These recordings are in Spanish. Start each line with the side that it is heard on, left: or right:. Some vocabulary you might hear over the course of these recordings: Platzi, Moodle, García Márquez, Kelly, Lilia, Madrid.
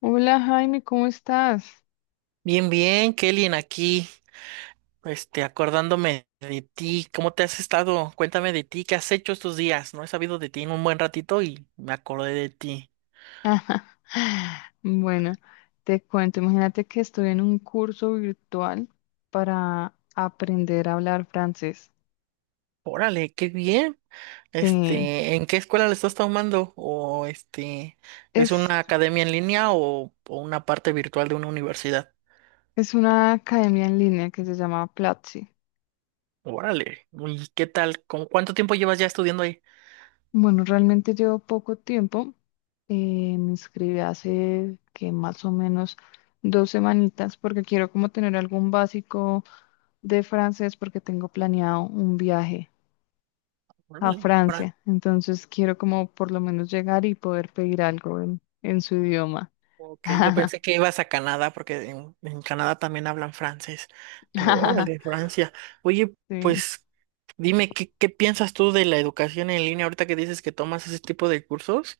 left: Hola Jaime, ¿cómo estás?
right: Bien, bien, Kelly, aquí, acordándome de ti, ¿cómo te has estado? Cuéntame de ti, ¿qué has hecho estos días? No he sabido de ti en un buen ratito y me acordé de ti.
left: Bueno, te cuento, imagínate que estoy en un curso virtual para aprender a hablar francés.
right: Órale, qué bien.
left: Sí,
right: ¿En qué escuela le estás tomando? O ¿es
left: es,
right: una academia en línea o una parte virtual de una universidad?
left: es una academia en línea que se llama Platzi.
right: Órale, ¿y qué tal? ¿Con cuánto tiempo llevas ya estudiando ahí?
left: Bueno, realmente llevo poco tiempo. Me inscribí hace que más o menos dos semanitas porque quiero como tener algún básico de francés porque tengo planeado un viaje a
right: Órale,
left: Francia. Entonces quiero como por lo menos llegar y poder pedir algo en su idioma.
right: ok, yo pensé que ibas a Canadá porque en Canadá también hablan francés, pero órale, Francia. Oye,
left: Sí,
right: pues dime, ¿qué piensas tú de la educación en línea ahorita que dices que tomas ese tipo de cursos?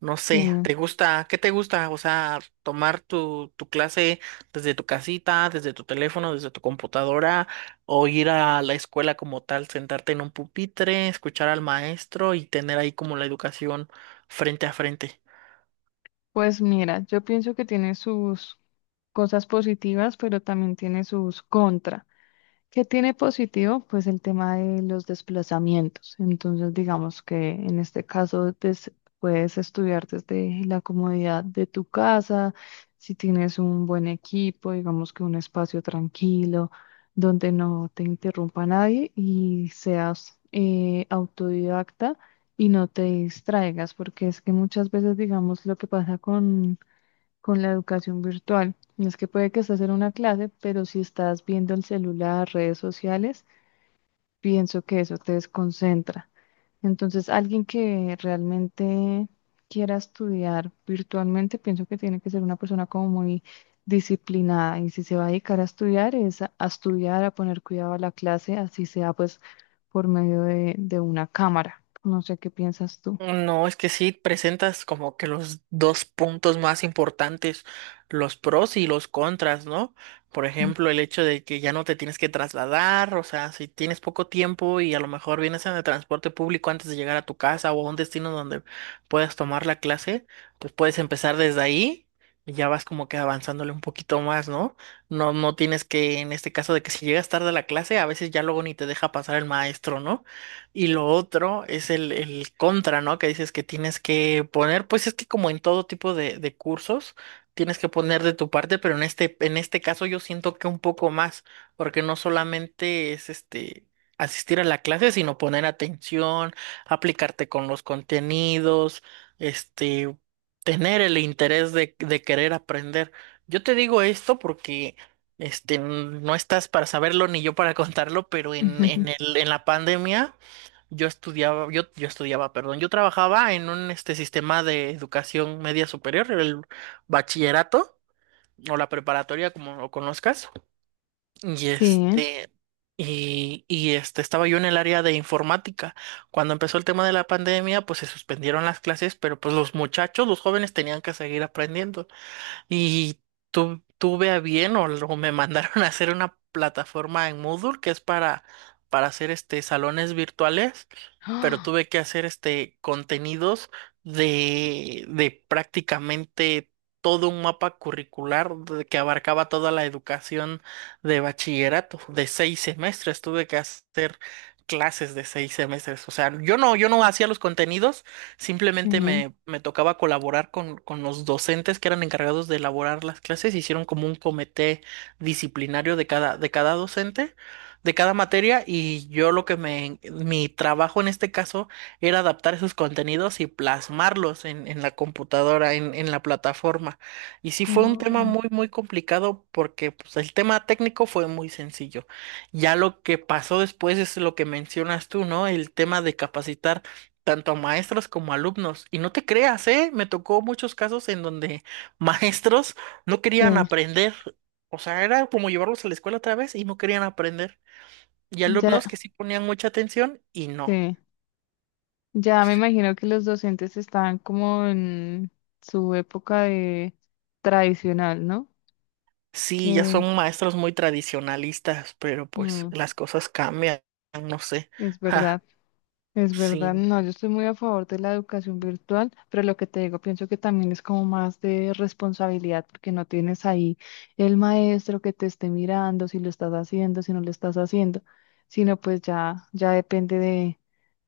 right: No sé,
left: sí.
right: ¿te gusta? ¿Qué te gusta? O sea, tomar tu clase desde tu casita, desde tu teléfono, desde tu computadora, o ir a la escuela como tal, sentarte en un pupitre, escuchar al maestro y tener ahí como la educación frente a frente.
left: Pues mira, yo pienso que tiene sus cosas positivas, pero también tiene sus contras. ¿Qué tiene positivo? Pues el tema de los desplazamientos. Entonces, digamos que en este caso puedes estudiar desde la comodidad de tu casa, si tienes un buen equipo, digamos que un espacio tranquilo, donde no te interrumpa nadie y seas autodidacta y no te distraigas, porque es que muchas veces, digamos, lo que pasa con la educación virtual. No. Es que puede que estás en una clase, pero si estás viendo el celular, redes sociales, pienso que eso te desconcentra. Entonces, alguien que realmente quiera estudiar virtualmente, pienso que tiene que ser una persona como muy disciplinada y si se va a dedicar a estudiar, es a estudiar, a poner cuidado a la clase, así sea pues por medio de una cámara. No sé qué piensas tú.
right: No, es que sí presentas como que los dos puntos más importantes, los pros y los contras, ¿no? Por
left: Mm.
right: ejemplo, el hecho de que ya no te tienes que trasladar, o sea, si tienes poco tiempo y a lo mejor vienes en el transporte público antes de llegar a tu casa o a un destino donde puedas tomar la clase, pues puedes empezar desde ahí y ya vas como que avanzándole un poquito más, ¿no? No, no tienes que, en este caso de que si llegas tarde a la clase, a veces ya luego ni te deja pasar el maestro, ¿no? Y lo otro es el contra, ¿no? Que dices que tienes que poner, pues es que como en todo tipo de cursos, tienes que poner de tu parte, pero en este caso yo siento que un poco más, porque no solamente es asistir a la clase, sino poner atención, aplicarte con los contenidos, este, tener el interés de querer aprender. Yo te digo esto porque no estás para saberlo ni yo para contarlo, pero en,
left: Ujú.
right: en el, en la pandemia. Yo estudiaba, yo estudiaba, perdón, yo trabajaba en un sistema de educación media superior, el bachillerato o la preparatoria, como lo conozcas. Y
left: Sí.
right: este, y estaba yo en el área de informática. Cuando empezó el tema de la pandemia, pues se suspendieron las clases, pero pues los muchachos, los jóvenes tenían que seguir aprendiendo. Y tuve a bien me mandaron a hacer una plataforma en Moodle que es para hacer salones virtuales, pero
left: Ah.
right: tuve que hacer contenidos de prácticamente todo un mapa curricular que abarcaba toda la educación de bachillerato, de 6 semestres. Tuve que hacer clases de 6 semestres. O sea, yo no hacía los contenidos. Simplemente
left: Sí.
right: me tocaba colaborar con los docentes que eran encargados de elaborar las clases. Hicieron como un comité disciplinario de cada docente, de cada materia, y yo lo que mi trabajo en este caso era adaptar esos contenidos y plasmarlos en la computadora, en la plataforma. Y sí fue un tema
left: Oh,
right: muy, muy complicado porque pues, el tema técnico fue muy sencillo. Ya lo que pasó después es lo que mencionas tú, ¿no? El tema de capacitar tanto a maestros como a alumnos. Y no te creas, ¿eh? Me tocó muchos casos en donde maestros no querían
left: sí.
right: aprender. O sea, era como llevarlos a la escuela otra vez y no querían aprender. Y
left: Ya,
right: alumnos que sí ponían mucha atención y no.
left: sí, ya me imagino que los docentes están como en su época de tradicional, ¿no?
right: Sí, ya
left: Que
right: son maestros muy tradicionalistas, pero pues
left: mm,
right: las cosas cambian, no sé.
left: es verdad.
right: Ja,
left: Es verdad,
right: sí.
left: no, yo estoy muy a favor de la educación virtual, pero lo que te digo, pienso que también es como más de responsabilidad, porque no tienes ahí el maestro que te esté mirando si lo estás haciendo, si no lo estás haciendo, sino pues ya, ya depende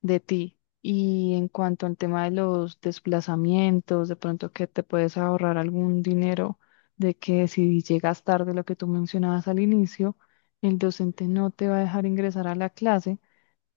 left: de ti. Y en cuanto al tema de los desplazamientos, de pronto que te puedes ahorrar algún dinero, de que si llegas tarde, lo que tú mencionabas al inicio, el docente no te va a dejar ingresar a la clase,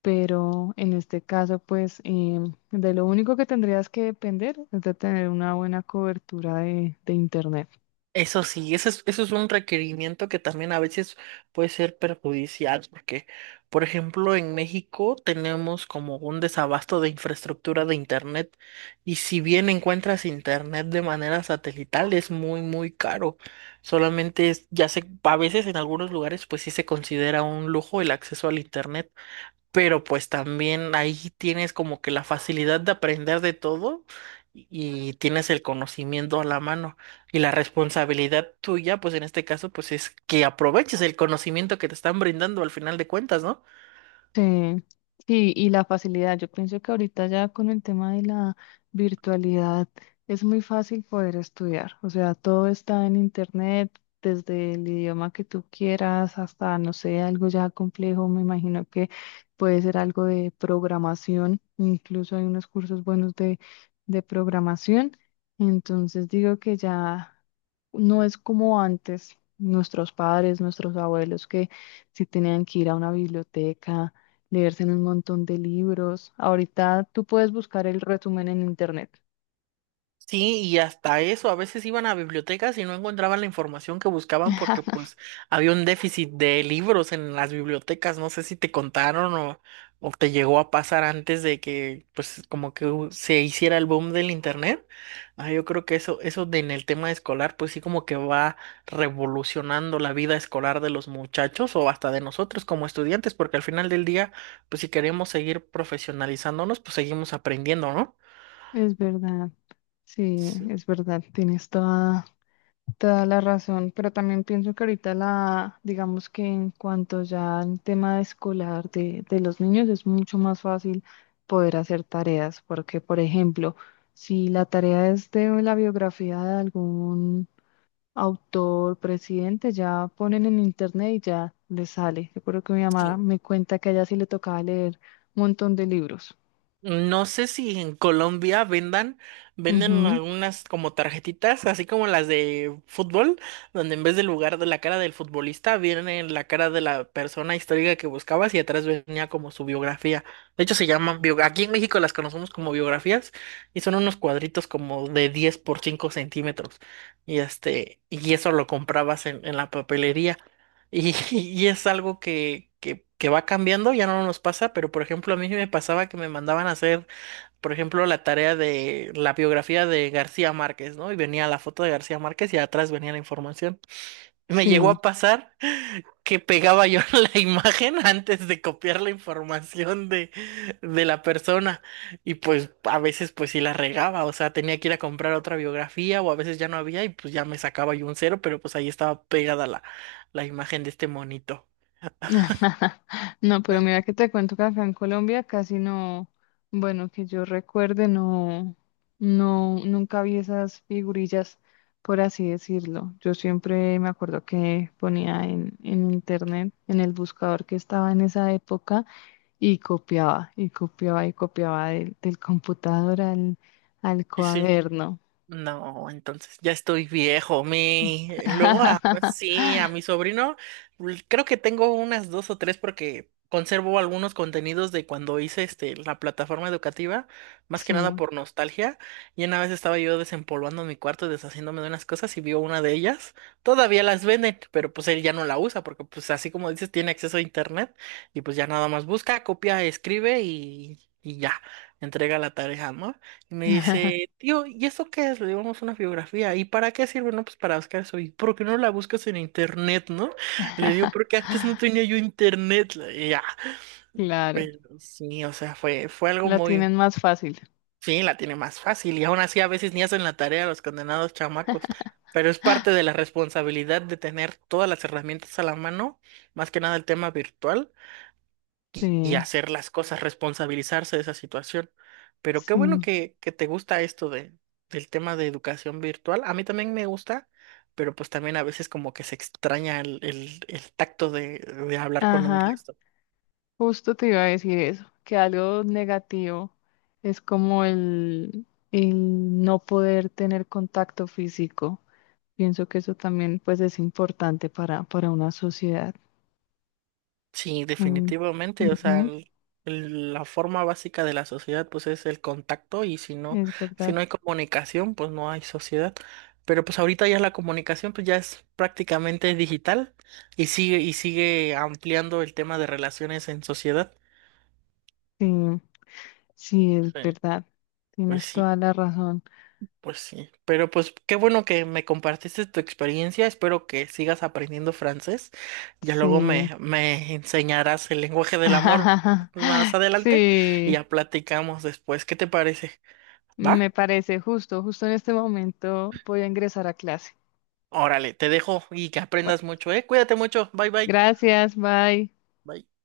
left: pero en este caso, pues de lo único que tendrías que depender es de tener una buena cobertura de internet.
right: Eso sí, eso es un requerimiento que también a veces puede ser perjudicial, porque, por ejemplo, en México tenemos como un desabasto de infraestructura de internet, y si bien encuentras internet de manera satelital, es muy, muy caro. Solamente ya se, a veces en algunos lugares, pues sí se considera un lujo el acceso al internet, pero pues también ahí tienes como que la facilidad de aprender de todo y tienes el conocimiento a la mano. Y la responsabilidad tuya, pues en este caso, pues es que aproveches el conocimiento que te están brindando al final de cuentas, ¿no?
left: Sí, sí, y la facilidad. Yo pienso que ahorita ya con el tema de la virtualidad es muy fácil poder estudiar. O sea, todo está en internet, desde el idioma que tú quieras hasta, no sé, algo ya complejo. Me imagino que puede ser algo de programación. Incluso hay unos cursos buenos de programación. Entonces digo que ya no es como antes, nuestros padres, nuestros abuelos que si tenían que ir a una biblioteca leerse en un montón de libros. Ahorita tú puedes buscar el resumen en internet.
right: Sí, y hasta eso, a veces iban a bibliotecas y no encontraban la información que buscaban porque pues había un déficit de libros en las bibliotecas, no sé si te contaron o te llegó a pasar antes de que pues como que se hiciera el boom del internet. Ah, yo creo que eso de en el tema escolar pues sí como que va revolucionando la vida escolar de los muchachos o hasta de nosotros como estudiantes, porque al final del día pues si queremos seguir profesionalizándonos pues seguimos aprendiendo, ¿no?
left: Es verdad, sí, es verdad, tienes toda, toda la razón, pero también pienso que ahorita la, digamos que en cuanto ya al tema escolar de los niños es mucho más fácil poder hacer tareas, porque por ejemplo, si la tarea es de la biografía de algún autor, presidente, ya ponen en internet y ya les sale. Recuerdo que mi mamá
right: Sí.
left: me cuenta que a ella sí le tocaba leer un montón de libros.
right: No sé si en Colombia vendan, venden
left: Ujú.
right: algunas como tarjetitas, así como las de fútbol, donde en vez del lugar de la cara del futbolista viene la cara de la persona histórica que buscabas y atrás venía como su biografía. De hecho se llaman aquí en México las conocemos como biografías y son unos cuadritos como de 10 por 5 centímetros. Y este, y eso lo comprabas en la papelería. Y y es algo que va cambiando, ya no nos pasa, pero por ejemplo, a mí me pasaba que me mandaban a hacer, por ejemplo, la tarea de la biografía de García Márquez, ¿no? Y venía la foto de García Márquez y atrás venía la información. Me llegó
left: Sí.
right: a pasar que pegaba yo la imagen antes de copiar la información de la persona y pues a veces pues sí la regaba, o sea, tenía que ir a comprar otra biografía o a veces ya no había y pues ya me sacaba yo un cero, pero pues ahí estaba pegada la imagen de este monito.
left: No, pero mira que te cuento que acá en Colombia casi no, bueno, que yo recuerde, no, no, nunca vi esas figurillas, por así decirlo. Yo siempre me acuerdo que ponía en internet, en el buscador que estaba en esa época, y copiaba, y copiaba, y copiaba del computador al
right: Sí, sí.
left: cuaderno.
right: No, entonces ya estoy viejo. Pues sí, a mi sobrino, creo que tengo unas dos o tres porque conservo algunos contenidos de cuando hice este la plataforma educativa, más que nada
left: Sí.
right: por nostalgia. Y una vez estaba yo desempolvando mi cuarto y deshaciéndome de unas cosas y vio una de ellas. Todavía las venden, pero pues él ya no la usa porque pues así como dices, tiene acceso a internet y pues ya nada más busca, copia, escribe y ya, entrega la tarea, ¿no? Y me dice, tío, ¿y eso qué es? Le digo, "Vamos, una biografía". ¿Y para qué sirve? No, pues para buscar eso. ¿Y por qué no la buscas en internet, no? Le digo, porque antes no tenía yo internet. Y ya,
left: Claro,
right: pero sí, o sea, fue, fue algo
left: la
right: muy,
left: tienen más fácil.
right: sí, la tiene más fácil. Y aún así a veces ni hacen la tarea los condenados chamacos. Pero es parte de la responsabilidad de tener todas las herramientas a la mano, más que nada el tema virtual y
left: Sí,
right: hacer las cosas, responsabilizarse de esa situación. Pero qué bueno
left: sí,
right: que te gusta esto de, del tema de educación virtual. A mí también me gusta, pero pues también a veces como que se extraña el tacto de hablar con un
left: ajá,
right: maestro.
left: justo te iba a decir eso, que algo negativo es como el no poder tener contacto físico. Pienso que eso también pues es importante para una sociedad.
right: Sí,
left: Mm,
right: definitivamente, o sea,
left: ujú,
right: la forma básica de la sociedad pues es el contacto y si no,
left: es
right: si
left: verdad,
right: no hay comunicación pues no hay sociedad. Pero pues ahorita ya la comunicación pues ya es prácticamente digital y sigue ampliando el tema de relaciones en sociedad.
left: sí, sí, es
right: Sí.
left: verdad,
right: Pues
left: tienes
right: sí,
left: toda la razón,
right: pues sí, pero pues qué bueno que me compartiste tu experiencia, espero que sigas aprendiendo francés, ya luego
left: sí,
right: me enseñarás el lenguaje del amor más adelante y
left: sí,
right: ya platicamos después, ¿qué te parece? ¿Va?
left: me parece justo, justo en este momento voy a ingresar a clase.
right: Órale, te dejo y que aprendas mucho, ¿eh? Cuídate mucho, bye bye.
left: Gracias, bye.
right: Bye.